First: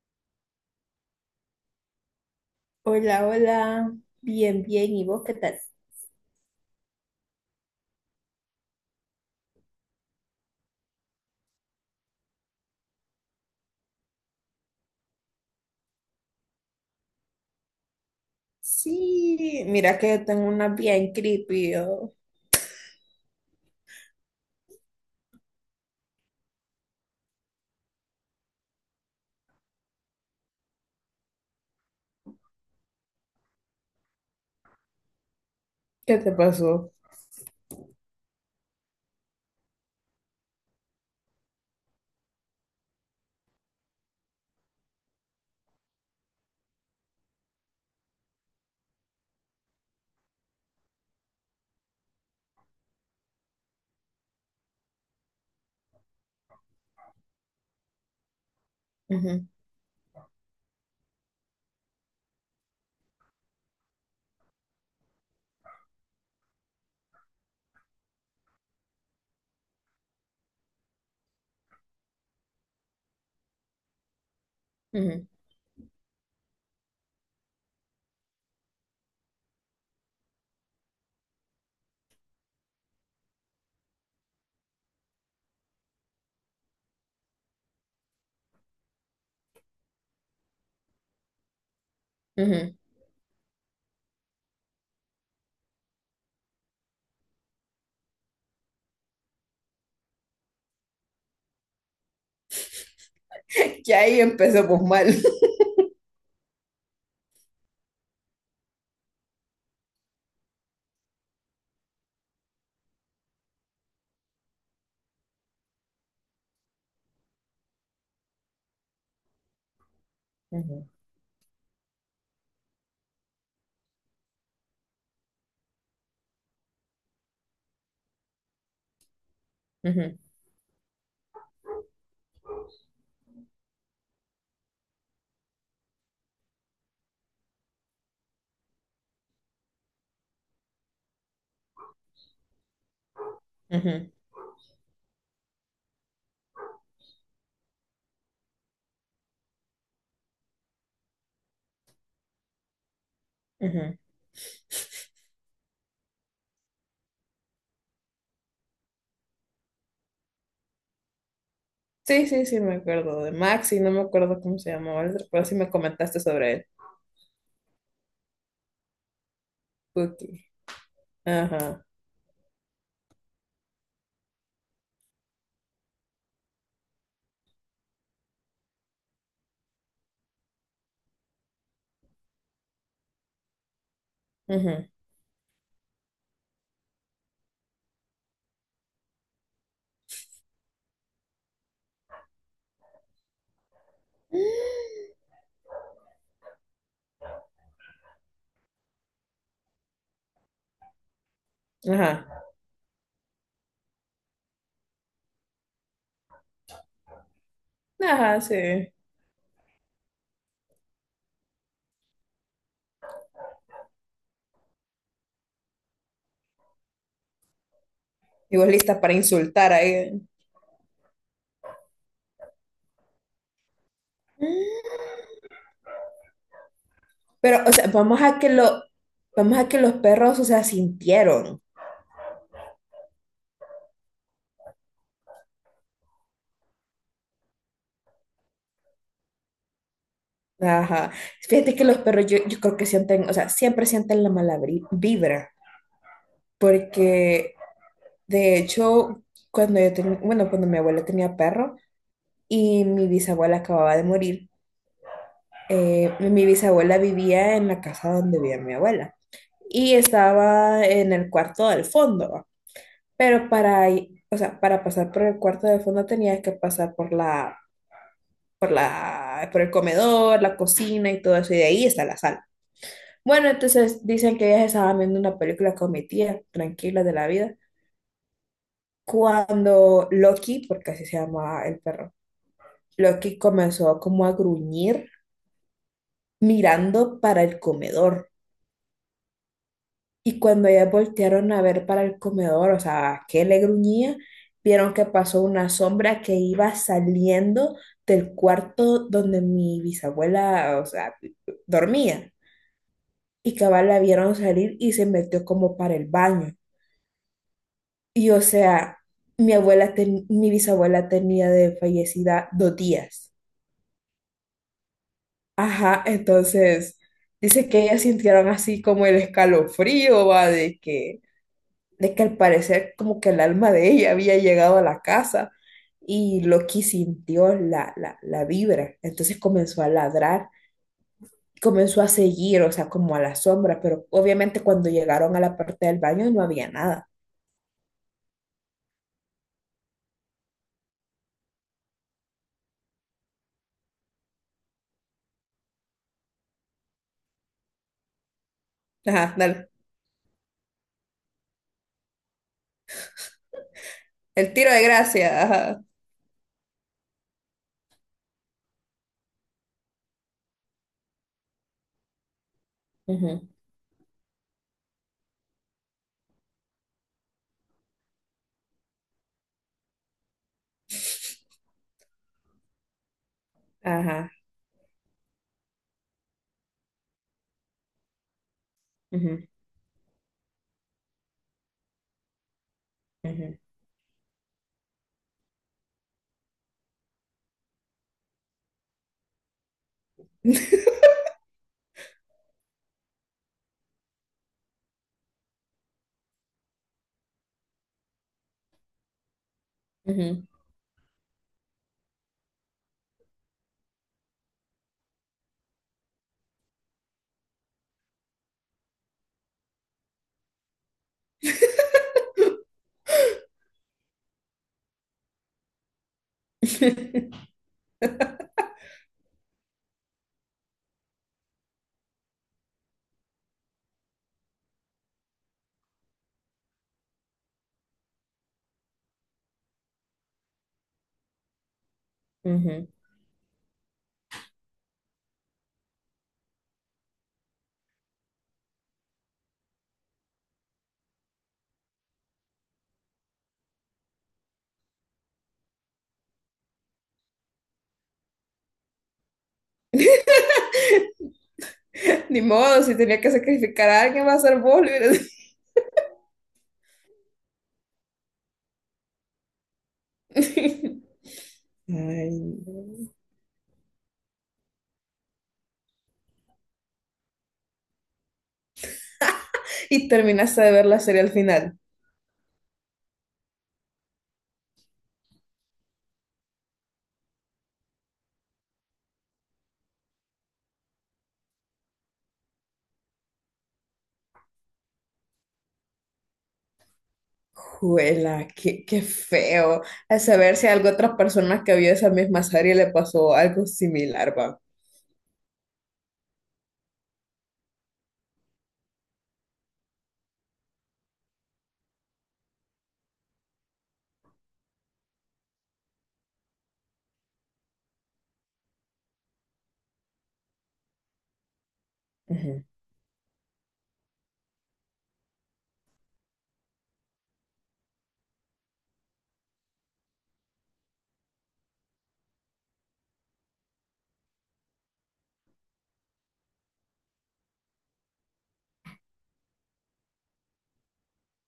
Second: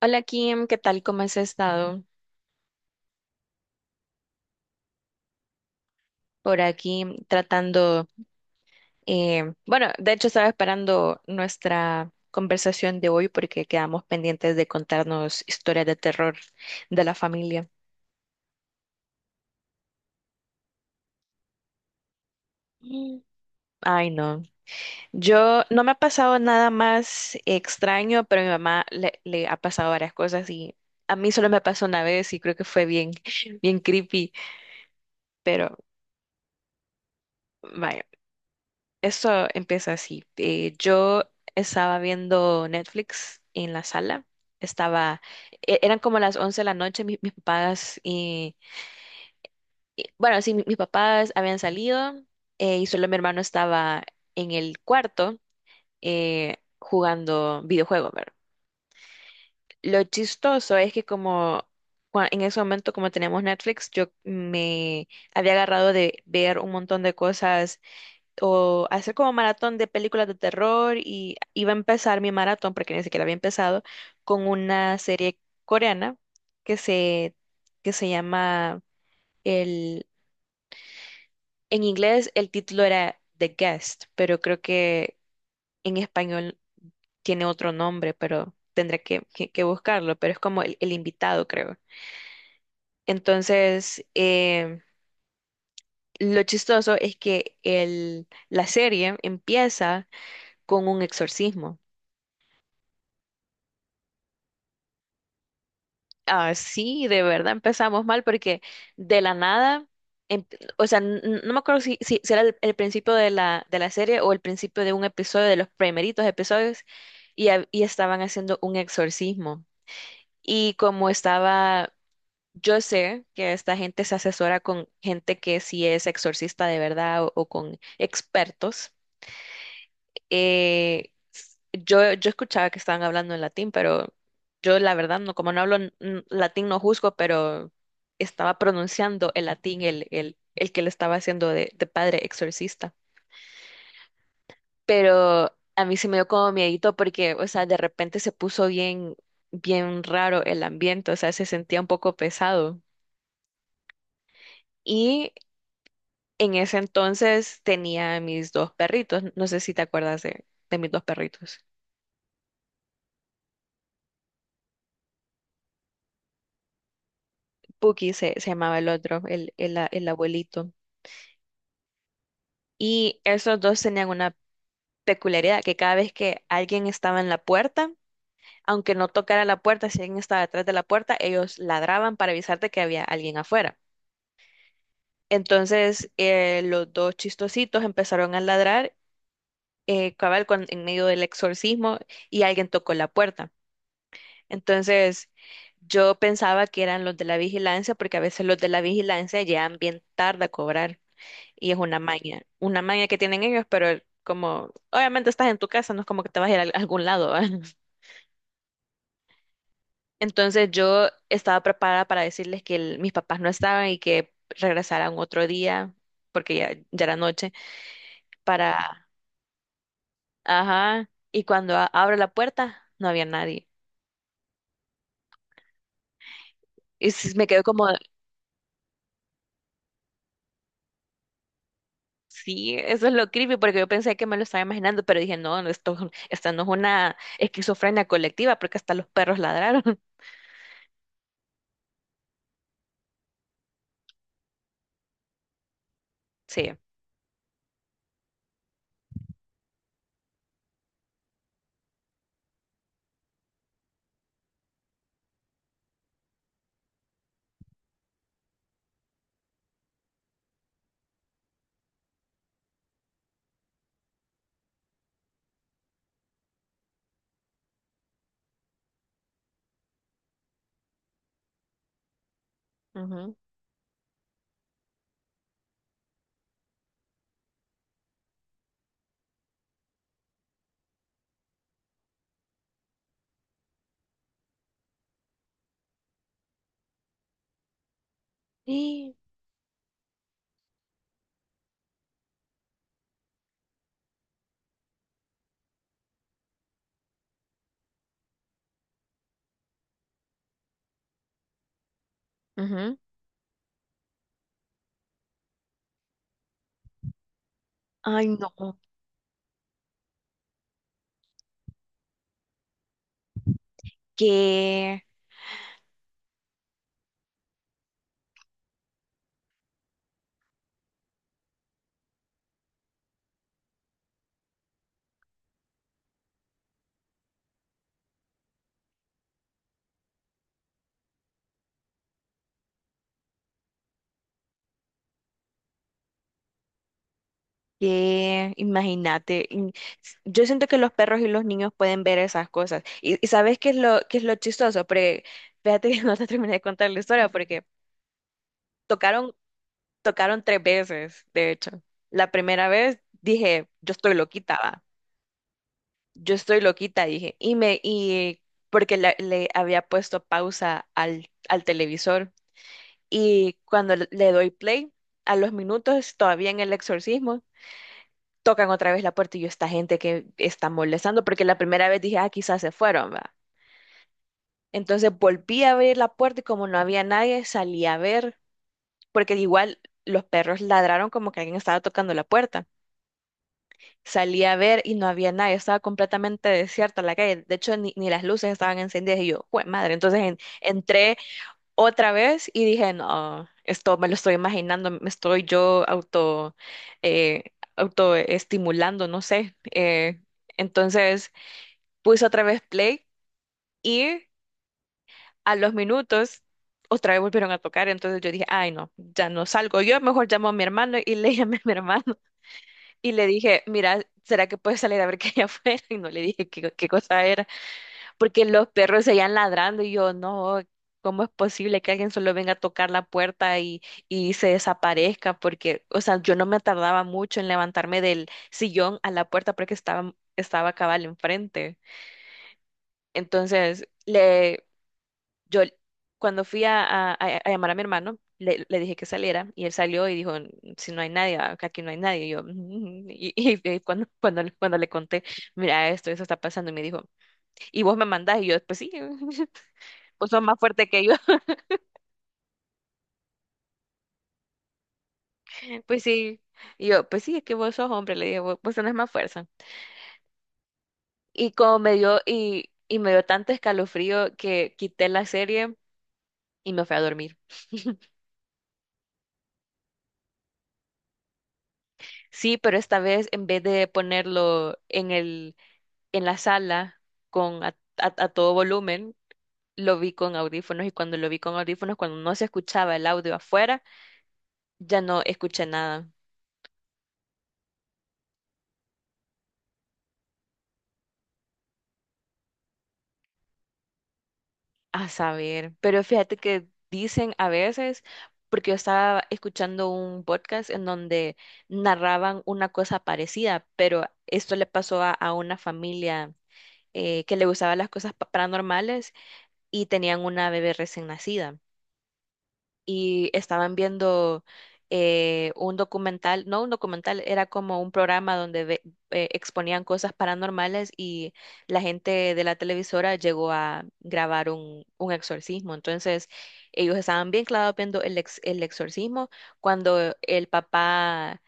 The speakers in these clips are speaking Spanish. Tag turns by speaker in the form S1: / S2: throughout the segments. S1: Hola Kim, ¿qué tal? ¿Cómo has estado?
S2: Hola, hola. Bien, bien. ¿Y vos qué tal?
S1: Por aquí tratando, bueno, de hecho estaba esperando nuestra conversación de hoy porque quedamos pendientes de contarnos historias de terror de la familia.
S2: Sí, mira que yo tengo una bien creepy, yo.
S1: Mm. Ay, no. Yo no me ha pasado nada más extraño, pero a mi mamá le ha pasado varias cosas y a mí solo me pasó una vez y creo que fue bien, bien creepy, pero
S2: ¿Qué te pasó?
S1: vaya. Eso empieza así. Yo estaba viendo Netflix en la sala. Estaba, Eran como las 11 de la noche, mis papás habían salido, y solo mi hermano estaba en el cuarto, jugando videojuegos, ¿verdad?
S2: Ujú,
S1: Lo chistoso es que en ese momento, como teníamos Netflix, yo me había agarrado de ver un montón de cosas o hacer como maratón de películas de terror y iba a empezar mi maratón, porque ni siquiera había empezado, con una
S2: ujú,
S1: serie coreana que se, que se llama el, en inglés el título era The Guest, pero creo que en español tiene otro nombre, pero tendré que buscarlo, pero es como el invitado, creo.
S2: ujú.
S1: Entonces, eh, lo chistoso es que la serie empieza con un exorcismo.
S2: Ya ahí empezamos mal.
S1: Ah, sí, de verdad empezamos mal porque de la nada, em- no me acuerdo si era el principio de de la serie o el principio de un episodio, de los primeritos episodios, y estaban haciendo un exorcismo. Y
S2: Ujú.
S1: como estaba, yo sé que esta gente se asesora con gente que sí es exorcista de verdad o con expertos
S2: Ujú,
S1: eh, yo escuchaba que estaban hablando en latín, pero yo la verdad no, como no hablo latín no juzgo, pero estaba pronunciando el latín, el que le estaba haciendo de padre exorcista.
S2: ujú,
S1: Pero a mí se me dio como miedito porque, o sea, de repente se puso bien, bien raro el ambiente, o sea, se sentía un poco pesado.
S2: ujú.
S1: Y en ese entonces tenía mis dos perritos, no sé si te acuerdas de mis dos perritos.
S2: Sí, sí, sí, me acuerdo de Maxi, no me acuerdo cómo se llamaba el otro, pero sí me comentaste sobre él.
S1: Puki se llamaba el otro, el
S2: Cookie.
S1: abuelito.
S2: Ajá,
S1: Y esos dos tenían una peculiaridad, que cada vez que alguien estaba en la puerta, aunque no tocara la puerta, si alguien estaba detrás de la puerta, ellos ladraban para avisarte que había alguien afuera.
S2: ujú.
S1: Los dos chistositos empezaron a ladrar, en medio del exorcismo, y alguien tocó la puerta. Entonces, yo pensaba que eran los de la vigilancia, porque a veces los de la vigilancia llegan bien tarde a cobrar. Y es
S2: Ajá,
S1: una maña que tienen ellos, pero como obviamente estás en tu casa, no es como que te vas a ir a algún lado, ¿va?
S2: ajá, sí.
S1: Entonces yo estaba preparada para decirles que mis papás no estaban y que regresaran otro día, porque ya, ya era noche,
S2: Y vos lista
S1: para...
S2: para insultar ahí.
S1: Ajá. Y cuando abro la puerta, no había nadie. Y me
S2: Pero,
S1: quedo
S2: o sea,
S1: como,
S2: vamos a que los perros, o sea, sintieron.
S1: sí, eso es lo creepy, porque yo pensé que me lo estaba imaginando, pero dije, no, no, esto, esta no es una esquizofrenia colectiva, porque hasta los perros ladraron.
S2: Ajá. Fíjate que los perros, yo creo que sienten, o sea, siempre sienten la mala vibra.
S1: Sí.
S2: Porque, de hecho, cuando yo tenía, bueno, cuando mi abuela tenía perro, y mi bisabuela acababa de morir. Mi bisabuela vivía en la casa donde vivía mi abuela y estaba en el cuarto del fondo, ¿va? Pero para, o sea, para pasar por el cuarto del fondo tenía que pasar por la, por el comedor, la cocina y todo eso, y de ahí está la sala.
S1: Ujú.
S2: Bueno, entonces dicen que ellas estaban viendo una película con mi tía, tranquila de la vida, cuando Loki, porque así se llama el perro, Loki comenzó como a gruñir mirando para el comedor.
S1: Sí.
S2: Y cuando ellas voltearon a ver para el comedor, o sea, que le gruñía, vieron que pasó una sombra que iba saliendo del cuarto donde mi bisabuela, o sea, dormía.
S1: Ujú.
S2: Y cabal la vieron salir y se metió como para el baño.
S1: Ay,
S2: Y o
S1: no,
S2: sea, mi abuela, mi bisabuela tenía de fallecida dos días.
S1: qué,
S2: Ajá, entonces dice que ellas sintieron así como el escalofrío, va, de que al parecer como que el alma de ella había llegado a la casa y Loki sintió la vibra, entonces comenzó a ladrar, comenzó a seguir, o sea, como a la sombra, pero obviamente cuando llegaron a la parte del baño no había nada.
S1: qué, imagínate. Yo siento que los perros y los niños pueden ver esas cosas. Y ¿sabes qué es lo chistoso? Porque fíjate que no te terminé de contar la historia porque
S2: Ajá,
S1: tocaron,
S2: dale.
S1: tocaron tres veces, de hecho. La primera vez dije, yo estoy
S2: El
S1: loquita,
S2: tiro
S1: va.
S2: de gracia. Ajá.
S1: Yo estoy loquita, dije. Y me, y porque le había puesto pausa al televisor.
S2: Ujú.
S1: Y cuando le doy play, a los minutos, todavía en el exorcismo, tocan otra vez la puerta y yo, esta gente que está molestando, porque la primera vez dije, ah, quizás se fueron, va.
S2: Ajá.
S1: Entonces volví a abrir la puerta y como no había nadie, salí a ver, porque
S2: Ujú,
S1: igual los perros ladraron como que alguien estaba tocando la puerta.
S2: ujú,
S1: Salí a ver y no había nadie, estaba completamente desierta la calle. De hecho, ni, ni las luces estaban encendidas y yo, ¡jue madre! Entonces entré otra vez y dije, no, esto me lo estoy imaginando, me estoy yo auto, eh, autoestimulando, no sé.
S2: ujú,
S1: Entonces Puse otra vez play y a los minutos otra vez volvieron a tocar. Entonces yo dije, ay, no, ya no salgo. Yo mejor llamo a mi hermano y le llamé a mi hermano y le dije, mira, ¿será que puedes salir a ver qué hay afuera? Y no le dije qué, qué cosa era, porque los perros seguían ladrando y yo, no. ¿Cómo es posible que alguien solo venga a tocar la puerta y se desaparezca? Porque, o sea, yo no me tardaba mucho en levantarme del sillón a la puerta porque estaba, estaba cabal enfrente.
S2: ujú.
S1: Entonces, le, yo cuando fui a llamar a mi hermano, le dije que saliera y él salió y dijo, si no hay nadie, acá aquí no hay nadie. Y yo, "Ujú". Cuando, cuando, cuando le conté, mira esto, eso está pasando, y me dijo, ¿y vos me mandás? Y yo, pues sí, vos sos más fuerte que yo.
S2: Ni modo, si tenía que sacrificar a alguien, va a ser vos, le hubiera dicho.
S1: Pues sí, y yo, pues sí, es que vos sos hombre, le dije, vos, vos tenés más fuerza. Y como me dio,
S2: Ay,
S1: y
S2: no.
S1: me dio tanto escalofrío que quité la serie y me fui a dormir.
S2: Y terminaste de ver la serie al final.
S1: Sí, pero esta vez en vez de ponerlo en la sala con a, a todo volumen, lo vi con audífonos y cuando lo vi con audífonos, cuando no se escuchaba el audio afuera, ya no escuché nada.
S2: Juela, qué, qué feo. A saber si a alguna otra persona que vio esa misma serie le pasó algo similar, va.
S1: A saber, pero fíjate que dicen a veces, porque yo estaba escuchando un podcast en donde narraban una cosa parecida, pero esto le pasó a una familia, que le gustaban las cosas paranormales y tenían una bebé recién nacida.
S2: Ujú,
S1: Y estaban viendo, un documental, no un documental, era como un programa donde exponían cosas paranormales y la gente de la televisora llegó a grabar un exorcismo. Entonces, ellos estaban bien clavados viendo el exorcismo cuando el papá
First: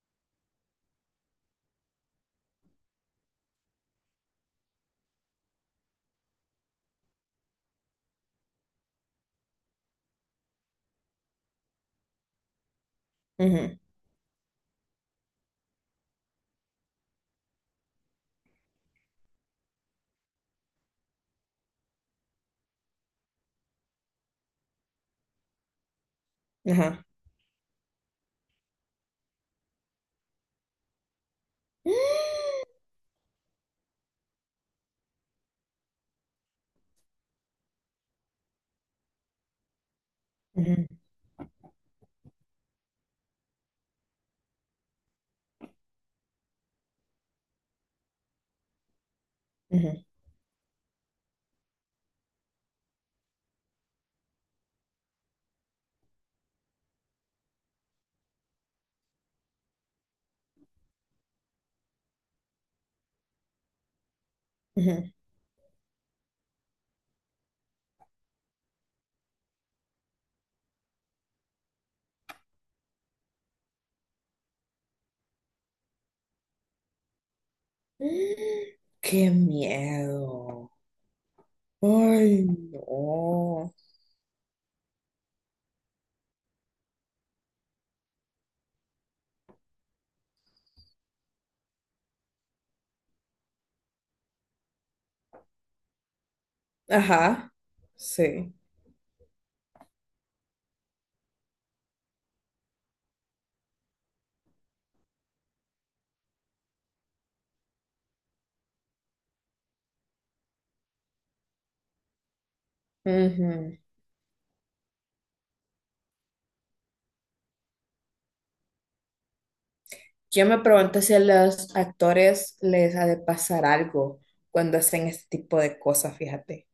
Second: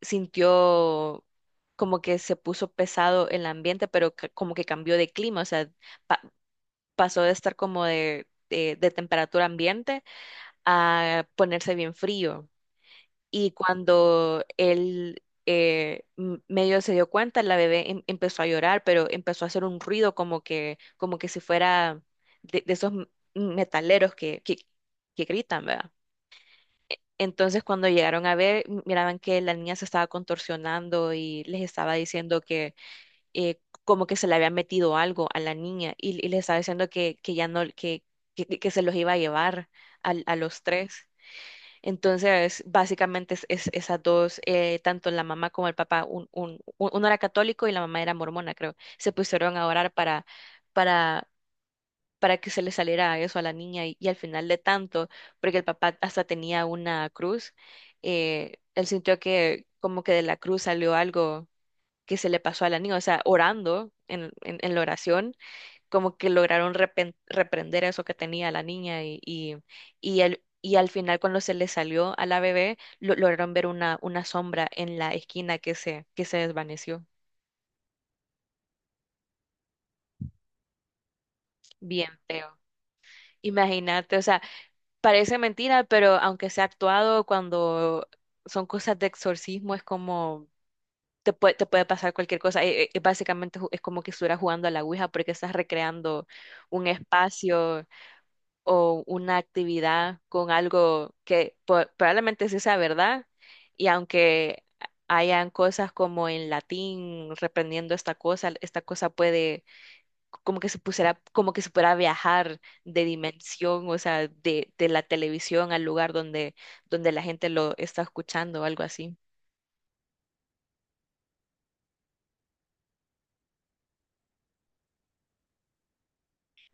S1: sintió... como que se puso pesado el ambiente, pero como que cambió de clima, o sea, pa- pasó de estar como de temperatura ambiente a ponerse bien frío. Y
S2: ujú,
S1: cuando él medio se dio cuenta, la bebé empezó a llorar, pero empezó a hacer un ruido como que si fuera de esos metaleros que gritan, ¿verdad?
S2: ajá.
S1: Entonces cuando llegaron a ver, miraban que la niña se estaba contorsionando y les estaba diciendo que, como que se le había metido algo a la niña y les estaba diciendo que ya no, que se los iba a llevar a los
S2: Ujú,
S1: tres. Entonces, básicamente esas dos, tanto la mamá como el papá, uno era católico y la mamá era mormona, creo, se pusieron a orar
S2: ujú,
S1: para, para que se le saliera eso a la niña y al final de tanto, porque el papá hasta tenía una cruz, él sintió que como que de la cruz salió algo que se le pasó a la niña, o sea, orando en la
S2: ujú.
S1: oración como que lograron reprender eso que tenía la niña y y al final cuando se le salió a la bebé, lograron ver una sombra en la esquina que se desvaneció.
S2: ¡Qué miedo!
S1: Bien
S2: Ay,
S1: feo.
S2: no.
S1: Imagínate, o sea, parece mentira, pero aunque sea actuado, cuando son cosas de exorcismo, es como... te puede pasar cualquier cosa. Básicamente es como que estuvieras jugando a la Ouija porque estás recreando un
S2: Ajá,
S1: espacio,
S2: sí.
S1: o una actividad con algo que probablemente sí sea verdad, y aunque hayan cosas como en latín reprendiendo esta cosa puede como que se pusiera, como que se pudiera viajar de
S2: Ujú.
S1: dimensión, o sea, de la televisión al lugar donde, donde la gente lo está escuchando o algo así.
S2: Yo me pregunto si a los actores les ha de pasar algo cuando hacen este tipo de cosas, fíjate.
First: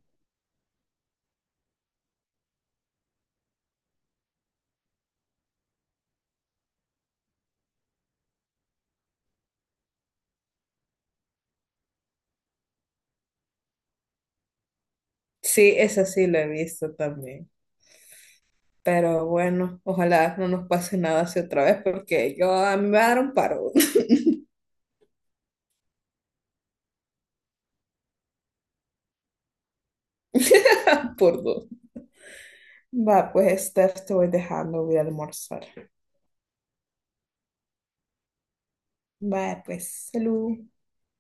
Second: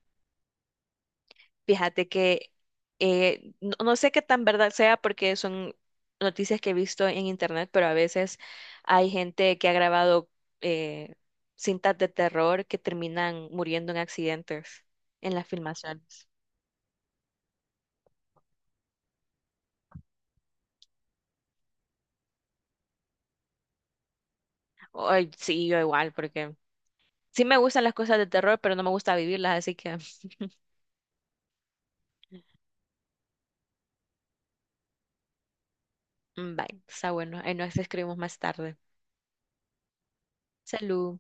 S1: Fíjate que no, no sé qué tan verdad sea porque son noticias que he visto en internet, pero a veces hay gente que ha grabado eh, cintas de terror que terminan muriendo en accidentes en las
S2: Sí, eso sí
S1: filmaciones.
S2: lo he visto también. Pero bueno, ojalá no nos pase nada así otra vez porque yo a mí me va a dar un paro
S1: Ay, sí, yo igual, porque sí me gustan las cosas de terror, pero no me gusta vivirlas, así que
S2: por dos. Va, pues Steph, te voy dejando, voy a almorzar.
S1: mm, bye, está bueno, ahí nos escribimos más tarde.
S2: Va, pues, salud.
S1: Salud.